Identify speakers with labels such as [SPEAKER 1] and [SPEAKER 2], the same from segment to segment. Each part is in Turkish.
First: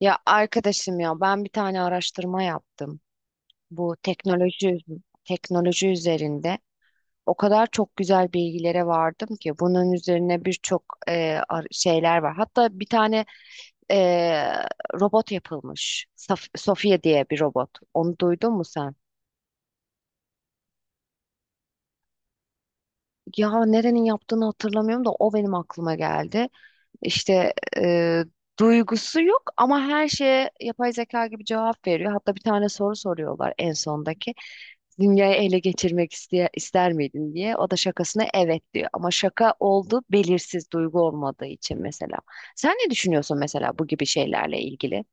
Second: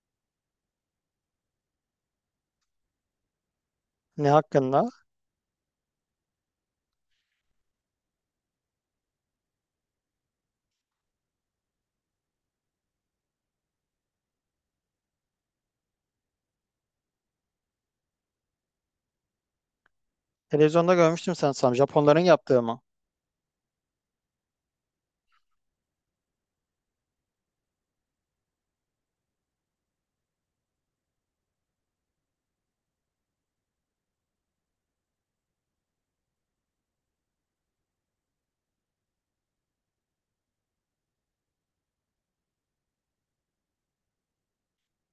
[SPEAKER 1] Ya arkadaşım ya ben bir tane araştırma yaptım. Bu
[SPEAKER 2] Ne
[SPEAKER 1] teknoloji
[SPEAKER 2] hakkında?
[SPEAKER 1] teknoloji üzerinde o kadar çok güzel bilgilere vardım ki bunun üzerine birçok şeyler var. Hatta bir tane e, robot yapılmış. Saf Sofia diye bir robot. Onu duydun mu sen?
[SPEAKER 2] Televizyonda görmüştüm sanırsam. Japonların yaptığı mı?
[SPEAKER 1] Ya nerenin yaptığını hatırlamıyorum da o benim aklıma geldi. İşte duygusu yok ama her şeye yapay zeka gibi cevap veriyor. Hatta bir tane soru soruyorlar en sondaki. Dünyayı ele geçirmek ister miydin diye. O da şakasına evet diyor. Ama şaka oldu, belirsiz duygu olmadığı için mesela. Sen ne düşünüyorsun mesela bu gibi şeylerle ilgili?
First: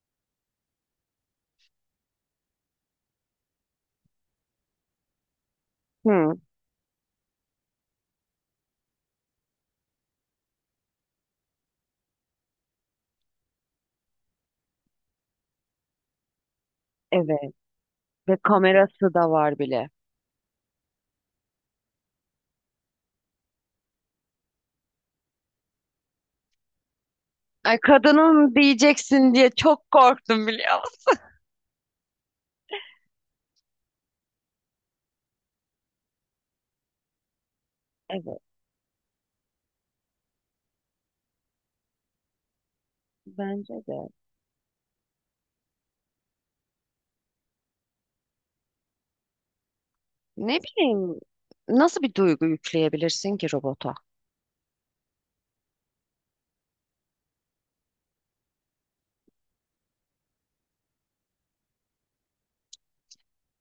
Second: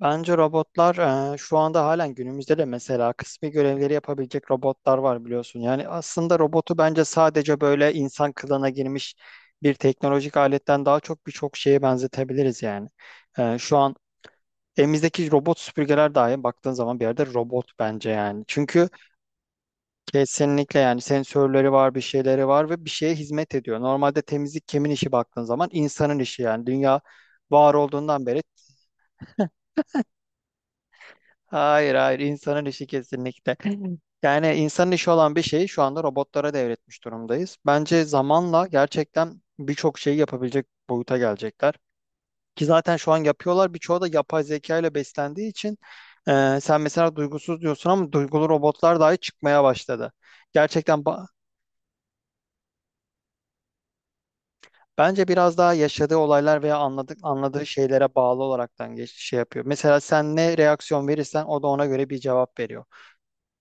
[SPEAKER 2] Bence robotlar şu anda halen günümüzde de mesela kısmi görevleri yapabilecek robotlar var, biliyorsun. Yani
[SPEAKER 1] Hı,
[SPEAKER 2] aslında robotu bence sadece böyle insan kılığına girmiş bir teknolojik aletten daha çok birçok şeye benzetebiliriz yani. Şu an elimizdeki robot süpürgeler dahi baktığın zaman bir yerde
[SPEAKER 1] evet.
[SPEAKER 2] robot bence
[SPEAKER 1] Ve
[SPEAKER 2] yani.
[SPEAKER 1] kamerası da var bile.
[SPEAKER 2] Kesinlikle yani, sensörleri var, bir şeyleri var ve bir şeye hizmet ediyor. Normalde temizlik kimin işi baktığın zaman insanın işi, yani dünya var
[SPEAKER 1] Ay
[SPEAKER 2] olduğundan beri.
[SPEAKER 1] kadının diyeceksin diye çok korktum, biliyor musun?
[SPEAKER 2] Hayır, hayır, insanın işi kesinlikle. Yani insanın işi olan bir şeyi şu anda robotlara devretmiş durumdayız. Bence
[SPEAKER 1] Evet,
[SPEAKER 2] zamanla gerçekten birçok şeyi yapabilecek boyuta gelecekler. Ki zaten şu an yapıyorlar.
[SPEAKER 1] bence
[SPEAKER 2] Birçoğu da
[SPEAKER 1] de.
[SPEAKER 2] yapay zeka ile beslendiği için sen mesela duygusuz diyorsun ama duygulu robotlar dahi çıkmaya başladı.
[SPEAKER 1] Ne
[SPEAKER 2] Gerçekten
[SPEAKER 1] bileyim,
[SPEAKER 2] ba-
[SPEAKER 1] nasıl bir duygu yükleyebilirsin ki robota?
[SPEAKER 2] Bence biraz daha yaşadığı olaylar veya anladığı şeylere bağlı olaraktan şey yapıyor. Mesela sen ne reaksiyon verirsen o da ona göre bir cevap veriyor.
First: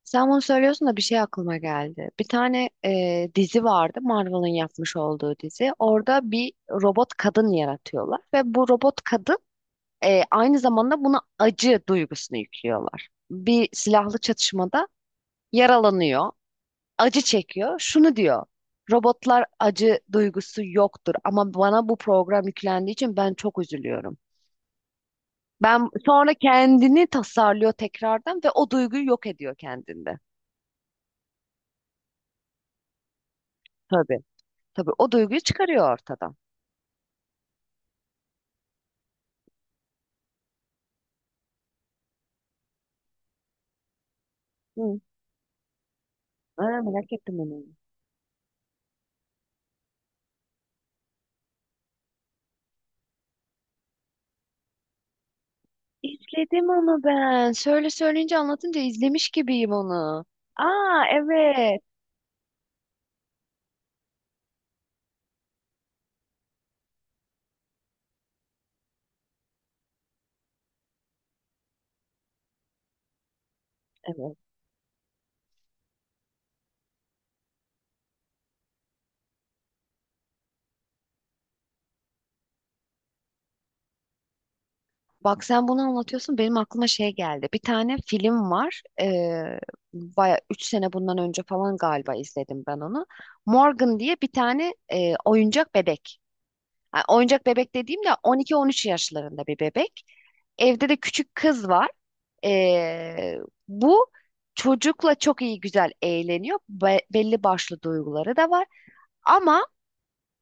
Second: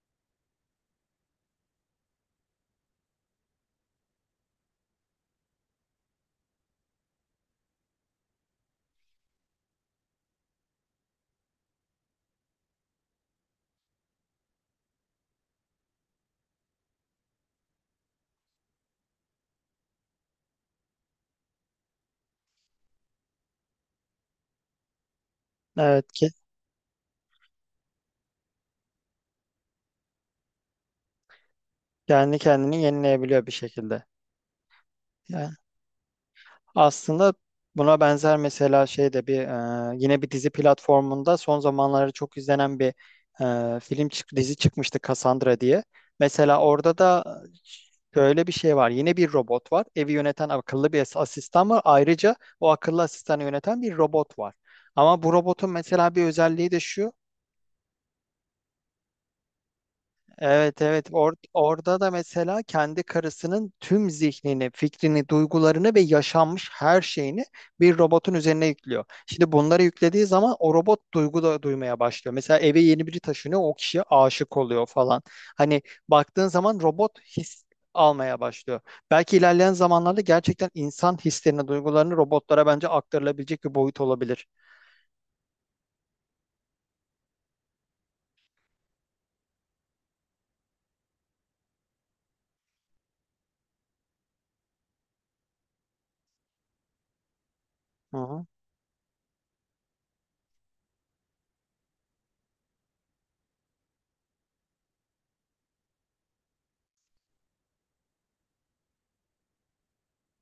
[SPEAKER 1] Sen bunu söylüyorsun da bir şey aklıma geldi. Bir tane dizi vardı, Marvel'ın yapmış olduğu dizi. Orada bir robot kadın yaratıyorlar ve bu robot kadın aynı zamanda buna acı duygusunu yüklüyorlar. Bir silahlı çatışmada yaralanıyor, acı çekiyor. Şunu diyor, robotlar acı duygusu yoktur ama bana bu program yüklendiği için ben çok üzülüyorum. Ben
[SPEAKER 2] Evet ki
[SPEAKER 1] sonra kendini tasarlıyor tekrardan ve o duyguyu yok ediyor kendinde.
[SPEAKER 2] kendi kendini yenileyebiliyor bir şekilde.
[SPEAKER 1] Tabii. Tabii o duyguyu
[SPEAKER 2] Yani,
[SPEAKER 1] çıkarıyor ortadan.
[SPEAKER 2] aslında buna benzer mesela şey de bir yine bir dizi platformunda son zamanlarda çok izlenen bir dizi
[SPEAKER 1] Hı.
[SPEAKER 2] çıkmıştı, Cassandra diye. Mesela
[SPEAKER 1] Aa,
[SPEAKER 2] orada
[SPEAKER 1] merak
[SPEAKER 2] da
[SPEAKER 1] ettim onu.
[SPEAKER 2] şöyle bir şey var. Yine bir robot var. Evi yöneten akıllı bir asistan var. Ayrıca o akıllı asistanı yöneten bir robot var. Ama bu robotun mesela bir
[SPEAKER 1] İzledim
[SPEAKER 2] özelliği de
[SPEAKER 1] onu
[SPEAKER 2] şu.
[SPEAKER 1] ben. Söyle, söyleyince anlatınca izlemiş gibiyim onu.
[SPEAKER 2] Evet,
[SPEAKER 1] Aa,
[SPEAKER 2] evet, Or-
[SPEAKER 1] evet.
[SPEAKER 2] orada da mesela kendi karısının tüm zihnini, fikrini, duygularını ve yaşanmış her şeyini bir robotun üzerine yüklüyor. Şimdi bunları yüklediği zaman o robot duygu da duymaya başlıyor. Mesela eve yeni biri taşınıyor, o kişiye
[SPEAKER 1] Evet.
[SPEAKER 2] aşık oluyor falan. Hani baktığın zaman robot his almaya başlıyor. Belki ilerleyen zamanlarda gerçekten insan hislerini, duygularını robotlara bence aktarılabilecek bir boyut olabilir.
[SPEAKER 1] Bak, sen bunu anlatıyorsun, benim aklıma şey geldi. Bir tane film var. Baya 3 sene bundan önce falan galiba izledim ben onu. Morgan diye bir tane oyuncak bebek. Ha, oyuncak bebek dediğim de
[SPEAKER 2] Hı hı.
[SPEAKER 1] 12-13 yaşlarında bir bebek. Evde de küçük kız var. Ee, Bu çocukla çok iyi, güzel eğleniyor. Belli başlı duyguları da var. Ama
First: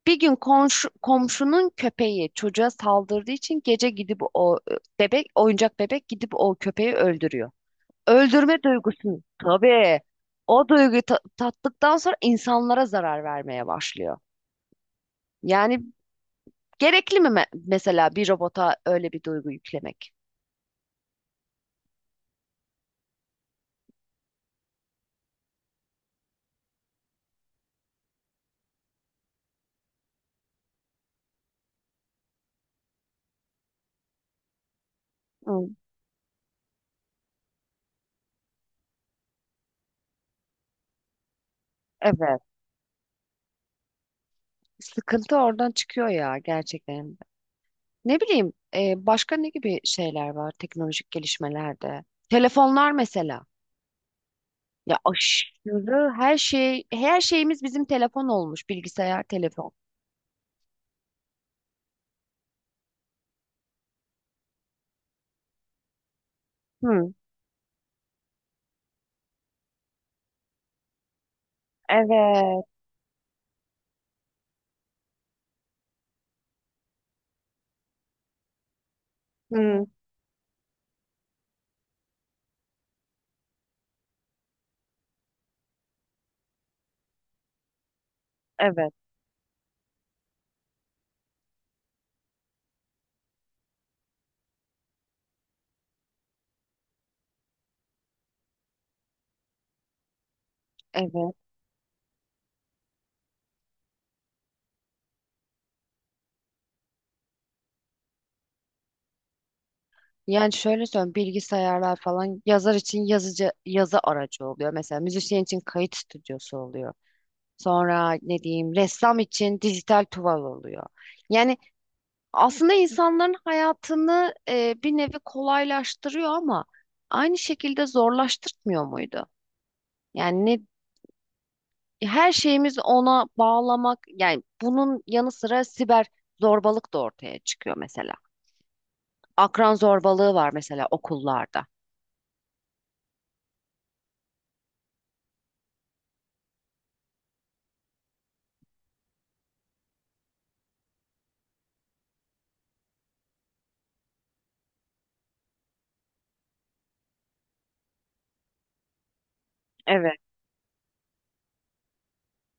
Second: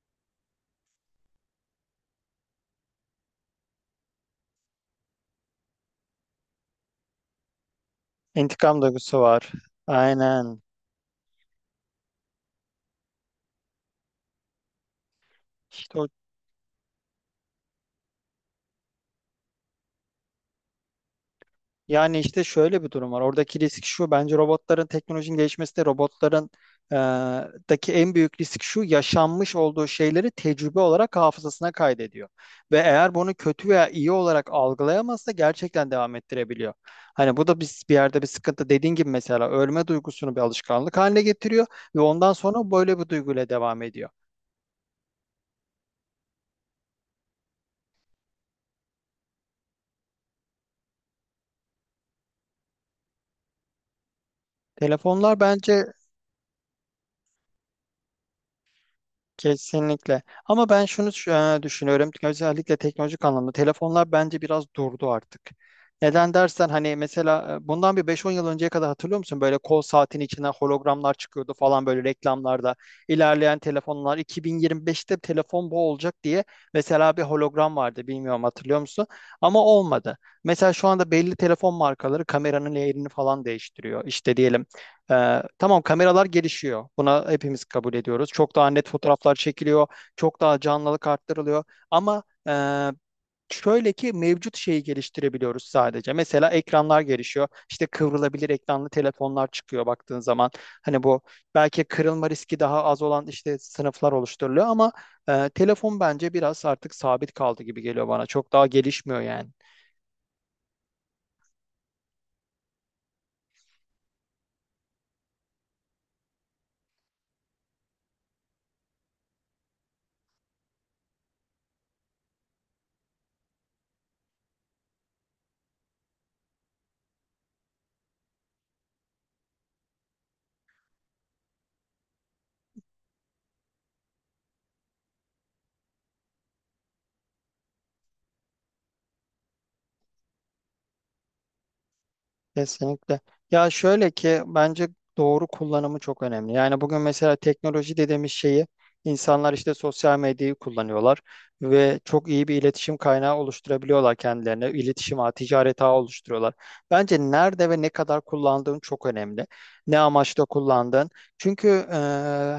[SPEAKER 1] bir gün komşu, komşunun köpeği çocuğa saldırdığı için gece gidip o oyuncak bebek gidip o köpeği öldürüyor. Öldürme
[SPEAKER 2] İntikam
[SPEAKER 1] duygusunu,
[SPEAKER 2] duygusu var.
[SPEAKER 1] tabii
[SPEAKER 2] Aynen.
[SPEAKER 1] o duyguyu tattıktan sonra insanlara zarar vermeye başlıyor. Yani
[SPEAKER 2] İşte o
[SPEAKER 1] gerekli mi mesela bir robota öyle bir duygu yüklemek?
[SPEAKER 2] Yani işte şöyle bir durum var. Oradaki risk şu. Bence robotların teknolojinin gelişmesi de robotların e, daki en büyük risk şu. Yaşanmış olduğu şeyleri tecrübe olarak hafızasına kaydediyor. Ve eğer bunu kötü veya iyi olarak algılayamazsa
[SPEAKER 1] Hı,
[SPEAKER 2] gerçekten devam ettirebiliyor. Hani bu da biz bir yerde bir sıkıntı. Dediğin gibi mesela ölme duygusunu bir alışkanlık haline getiriyor ve ondan
[SPEAKER 1] evet.
[SPEAKER 2] sonra böyle bir duyguyla devam ediyor.
[SPEAKER 1] Sıkıntı oradan çıkıyor ya gerçekten. Ne bileyim, başka ne gibi şeyler var teknolojik gelişmelerde? Telefonlar mesela. Ya
[SPEAKER 2] Telefonlar bence
[SPEAKER 1] aşırı, her şeyimiz bizim telefon olmuş, bilgisayar, telefon.
[SPEAKER 2] Kesinlikle. Ama ben düşünüyorum. Özellikle teknolojik anlamda telefonlar bence biraz durdu artık. Neden dersen hani
[SPEAKER 1] Hı,
[SPEAKER 2] mesela bundan bir beş on yıl önceye kadar hatırlıyor musun? Böyle kol saatin içinden hologramlar çıkıyordu falan böyle
[SPEAKER 1] evet.
[SPEAKER 2] reklamlarda. İlerleyen telefonlar 2025'te telefon bu olacak diye mesela bir hologram vardı, bilmiyorum, hatırlıyor musun? Ama
[SPEAKER 1] Hı,
[SPEAKER 2] olmadı. Mesela şu anda belli telefon markaları kameranın yerini falan değiştiriyor. İşte diyelim tamam kameralar gelişiyor. Buna hepimiz kabul ediyoruz. Çok daha net
[SPEAKER 1] evet.
[SPEAKER 2] fotoğraflar çekiliyor. Çok daha canlılık arttırılıyor. Ama e, şöyle ki mevcut şeyi geliştirebiliyoruz sadece. Mesela ekranlar gelişiyor. İşte kıvrılabilir ekranlı telefonlar çıkıyor baktığın zaman. Hani bu
[SPEAKER 1] Evet.
[SPEAKER 2] belki kırılma riski daha az olan işte sınıflar oluşturuluyor ama telefon bence biraz artık sabit kaldı gibi geliyor bana. Çok daha gelişmiyor yani.
[SPEAKER 1] Yani şöyle söyleyeyim, bilgisayarlar falan yazar için yazıcı, yazı aracı oluyor. Mesela müzisyen için kayıt stüdyosu oluyor. Sonra ne diyeyim, ressam için dijital tuval oluyor. Yani aslında insanların hayatını bir nevi kolaylaştırıyor ama aynı şekilde zorlaştırmıyor muydu? Yani ne, her şeyimiz ona bağlamak, yani bunun yanı sıra siber zorbalık da ortaya çıkıyor mesela. Akran zorbalığı var mesela okullarda.
[SPEAKER 2] Kesinlikle. Ya şöyle ki bence doğru kullanımı çok önemli. Yani bugün mesela teknoloji dediğimiz şeyi insanlar işte sosyal medyayı kullanıyorlar ve çok iyi bir iletişim kaynağı oluşturabiliyorlar kendilerine. İletişim ağı, ticaret ağı oluşturuyorlar. Bence nerede ve ne kadar kullandığın çok önemli. Ne
[SPEAKER 1] Evet.
[SPEAKER 2] amaçla kullandığın. Çünkü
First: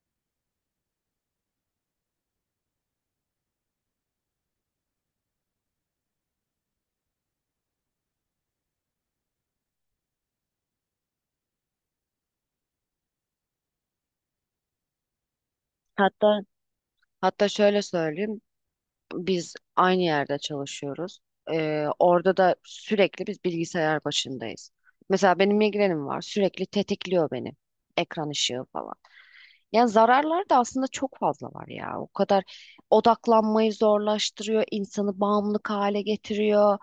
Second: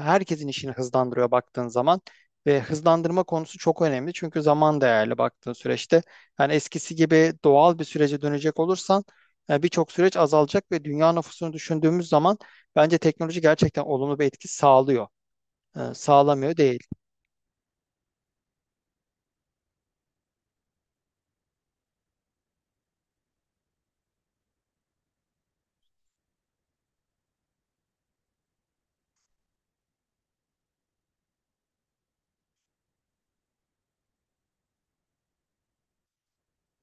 [SPEAKER 2] herkesin işini hızlandırıyor baktığın zaman. Ve hızlandırma konusu çok önemli. Çünkü zaman değerli baktığın süreçte. Yani eskisi gibi doğal bir sürece dönecek olursan yani birçok süreç azalacak ve dünya nüfusunu düşündüğümüz zaman bence teknoloji gerçekten olumlu bir etki sağlıyor.
[SPEAKER 1] Hatta
[SPEAKER 2] Sağlamıyor değil.
[SPEAKER 1] hatta şöyle söyleyeyim. Biz aynı yerde çalışıyoruz. Orada da sürekli biz bilgisayar başındayız. Mesela benim migrenim var. Sürekli tetikliyor beni. Ekran ışığı falan. Yani zararlar da aslında çok fazla var ya. O kadar odaklanmayı zorlaştırıyor, insanı bağımlılık hale getiriyor.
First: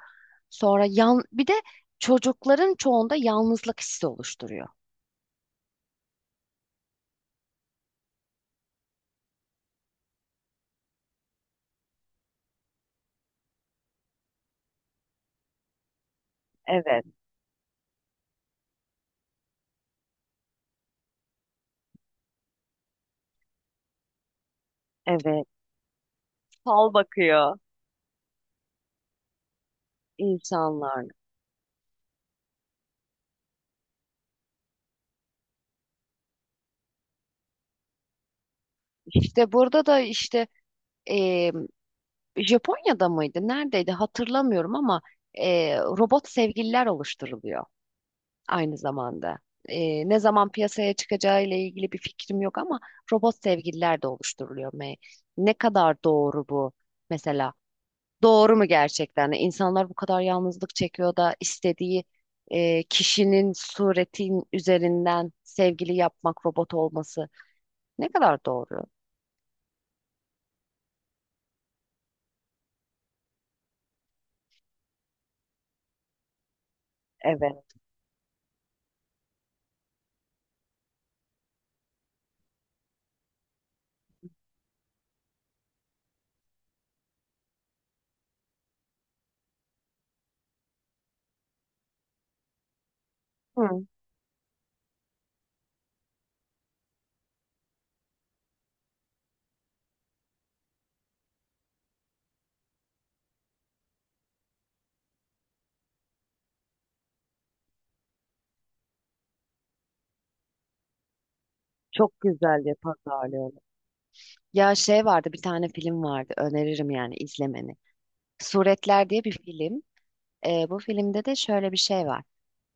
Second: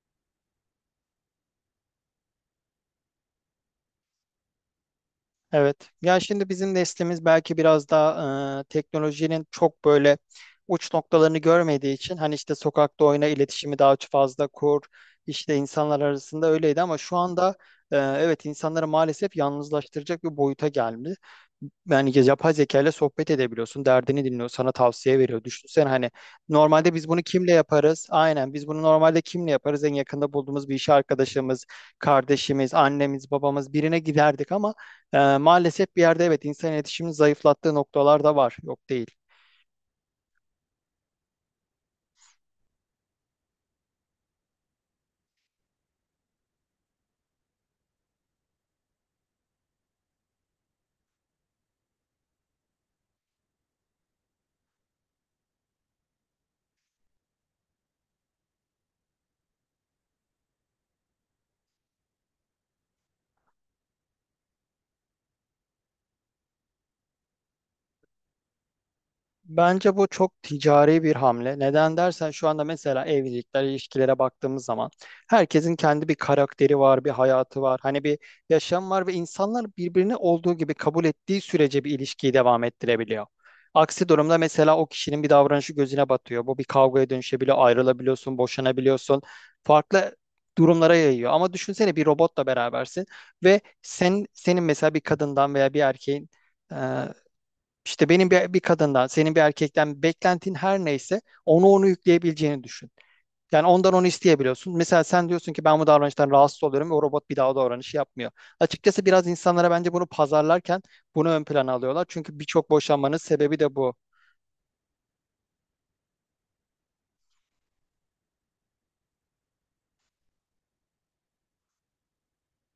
[SPEAKER 1] Sonra yan bir de çocukların çoğunda yalnızlık hissi oluşturuyor.
[SPEAKER 2] Evet. Ya şimdi bizim neslimiz belki biraz daha teknolojinin çok böyle uç noktalarını görmediği için hani işte sokakta oyna iletişimi daha fazla kur, işte insanlar arasında öyleydi ama
[SPEAKER 1] Evet,
[SPEAKER 2] şu anda evet, insanları maalesef yalnızlaştıracak bir boyuta geldi. Yani yapay zeka ile sohbet edebiliyorsun, derdini dinliyor, sana tavsiye veriyor.
[SPEAKER 1] evet.
[SPEAKER 2] Düşünsene hani
[SPEAKER 1] Fal
[SPEAKER 2] normalde biz bunu kimle
[SPEAKER 1] bakıyor.
[SPEAKER 2] yaparız? Aynen biz bunu normalde kimle yaparız? En yakında bulduğumuz bir iş
[SPEAKER 1] İnsanlarla.
[SPEAKER 2] arkadaşımız, kardeşimiz, annemiz, babamız, birine giderdik ama maalesef bir yerde evet insan iletişimini zayıflattığı noktalar da var. Yok değil.
[SPEAKER 1] İşte burada da işte e, Japonya'da mıydı? Neredeydi? Hatırlamıyorum ama robot sevgililer oluşturuluyor aynı zamanda. Ne zaman piyasaya çıkacağı ile ilgili bir fikrim yok ama robot sevgililer de oluşturuluyor. Ne kadar doğru bu mesela? Doğru mu gerçekten? Hani İnsanlar bu kadar yalnızlık çekiyor da istediği kişinin suretin üzerinden sevgili yapmak, robot olması ne kadar doğru?
[SPEAKER 2] Bence bu çok ticari bir hamle. Neden dersen şu anda mesela evlilikler, ilişkilere baktığımız zaman herkesin kendi bir karakteri var, bir hayatı
[SPEAKER 1] Evet.
[SPEAKER 2] var. Hani bir yaşam var ve insanlar birbirini olduğu gibi kabul ettiği sürece bir ilişkiyi devam ettirebiliyor. Aksi durumda mesela o kişinin bir davranışı gözüne batıyor. Bu bir kavgaya dönüşebiliyor, ayrılabiliyorsun, boşanabiliyorsun. Farklı durumlara yayıyor. Ama düşünsene bir robotla berabersin ve
[SPEAKER 1] Hı.
[SPEAKER 2] sen, senin mesela bir kadından veya bir erkeğin, işte benim bir kadından, senin bir erkekten beklentin her neyse onu yükleyebileceğini düşün. Yani ondan onu isteyebiliyorsun. Mesela sen diyorsun ki ben bu davranıştan rahatsız oluyorum ve o robot bir daha o davranışı yapmıyor. Açıkçası biraz insanlara bence bunu pazarlarken bunu ön plana alıyorlar.
[SPEAKER 1] Çok
[SPEAKER 2] Çünkü
[SPEAKER 1] güzel
[SPEAKER 2] birçok
[SPEAKER 1] bir
[SPEAKER 2] boşanmanın
[SPEAKER 1] pazarlıyor.
[SPEAKER 2] sebebi de bu.
[SPEAKER 1] Ya şey vardı, bir tane film vardı, öneririm yani izlemeni. Suretler diye bir film. Bu filmde de şöyle bir şey var.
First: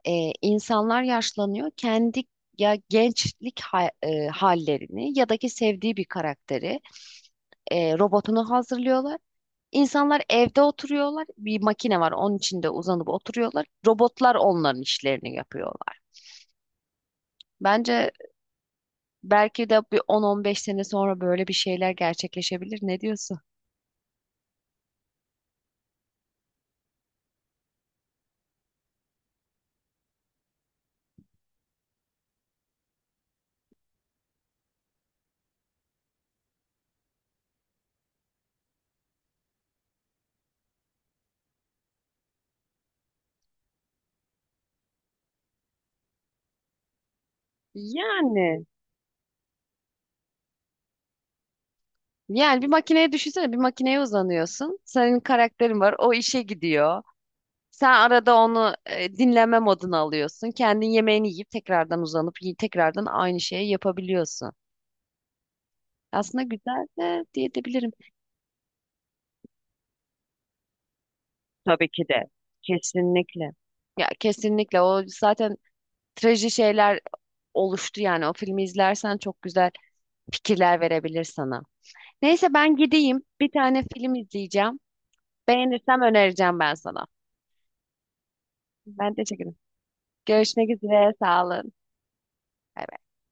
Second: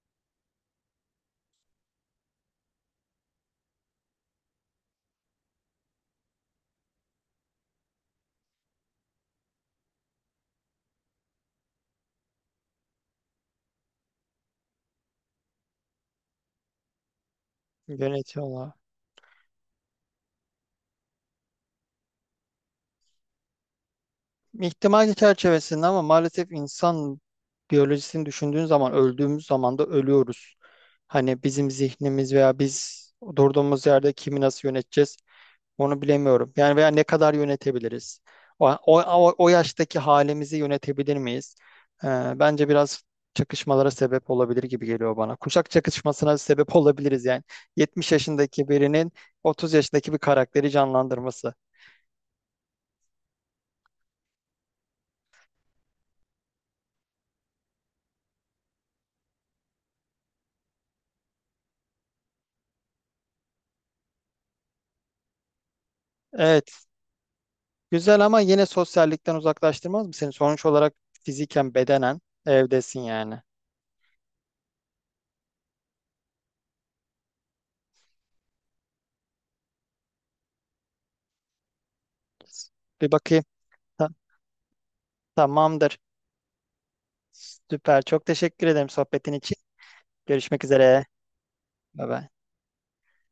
[SPEAKER 1] İnsanlar yaşlanıyor, kendi ya gençlik hallerini ya da ki sevdiği bir karakteri, robotunu hazırlıyorlar. İnsanlar evde oturuyorlar. Bir makine var, onun içinde uzanıp oturuyorlar. Robotlar onların işlerini yapıyorlar. Bence
[SPEAKER 2] Yönetiyorlar.
[SPEAKER 1] belki de bir on, on beş sene sonra böyle bir şeyler gerçekleşebilir. Ne diyorsun?
[SPEAKER 2] İhtimal çerçevesinde ama maalesef insan biyolojisini düşündüğün zaman öldüğümüz zaman da ölüyoruz. Hani bizim zihnimiz veya biz durduğumuz yerde kimi nasıl yöneteceğiz? Onu bilemiyorum. Yani veya ne kadar yönetebiliriz? O yaştaki halimizi yönetebilir miyiz? Ee, Bence biraz çakışmalara sebep olabilir gibi geliyor bana. Kuşak çakışmasına sebep olabiliriz yani. 70
[SPEAKER 1] Yani.
[SPEAKER 2] yaşındaki birinin 30 yaşındaki bir karakteri canlandırması.
[SPEAKER 1] Yani bir makineye, düşünsene, bir makineye uzanıyorsun. Senin karakterin var, o işe gidiyor. Sen arada onu dinleme moduna alıyorsun. Kendin yemeğini yiyip tekrardan uzanıp tekrardan aynı şeyi yapabiliyorsun. Aslında
[SPEAKER 2] Evet,
[SPEAKER 1] güzel de diyebilirim.
[SPEAKER 2] güzel ama yine sosyallikten uzaklaştırmaz mı seni? Sonuç olarak fiziken,
[SPEAKER 1] Tabii ki
[SPEAKER 2] bedenen
[SPEAKER 1] de.
[SPEAKER 2] evdesin yani.
[SPEAKER 1] Kesinlikle. Ya kesinlikle, o zaten traji şeyler oluştu yani, o filmi izlersen çok güzel fikirler verebilir sana. Neyse, ben
[SPEAKER 2] Bir
[SPEAKER 1] gideyim,
[SPEAKER 2] bakayım.
[SPEAKER 1] bir tane
[SPEAKER 2] Ta-
[SPEAKER 1] film izleyeceğim.
[SPEAKER 2] tamamdır.
[SPEAKER 1] Beğenirsem önereceğim ben sana.
[SPEAKER 2] Süper. Çok teşekkür ederim
[SPEAKER 1] Ben
[SPEAKER 2] sohbetin
[SPEAKER 1] teşekkür
[SPEAKER 2] için. Görüşmek
[SPEAKER 1] Görüşmek
[SPEAKER 2] üzere.
[SPEAKER 1] üzere. Sağ olun.
[SPEAKER 2] Bye bye.
[SPEAKER 1] Bay bay.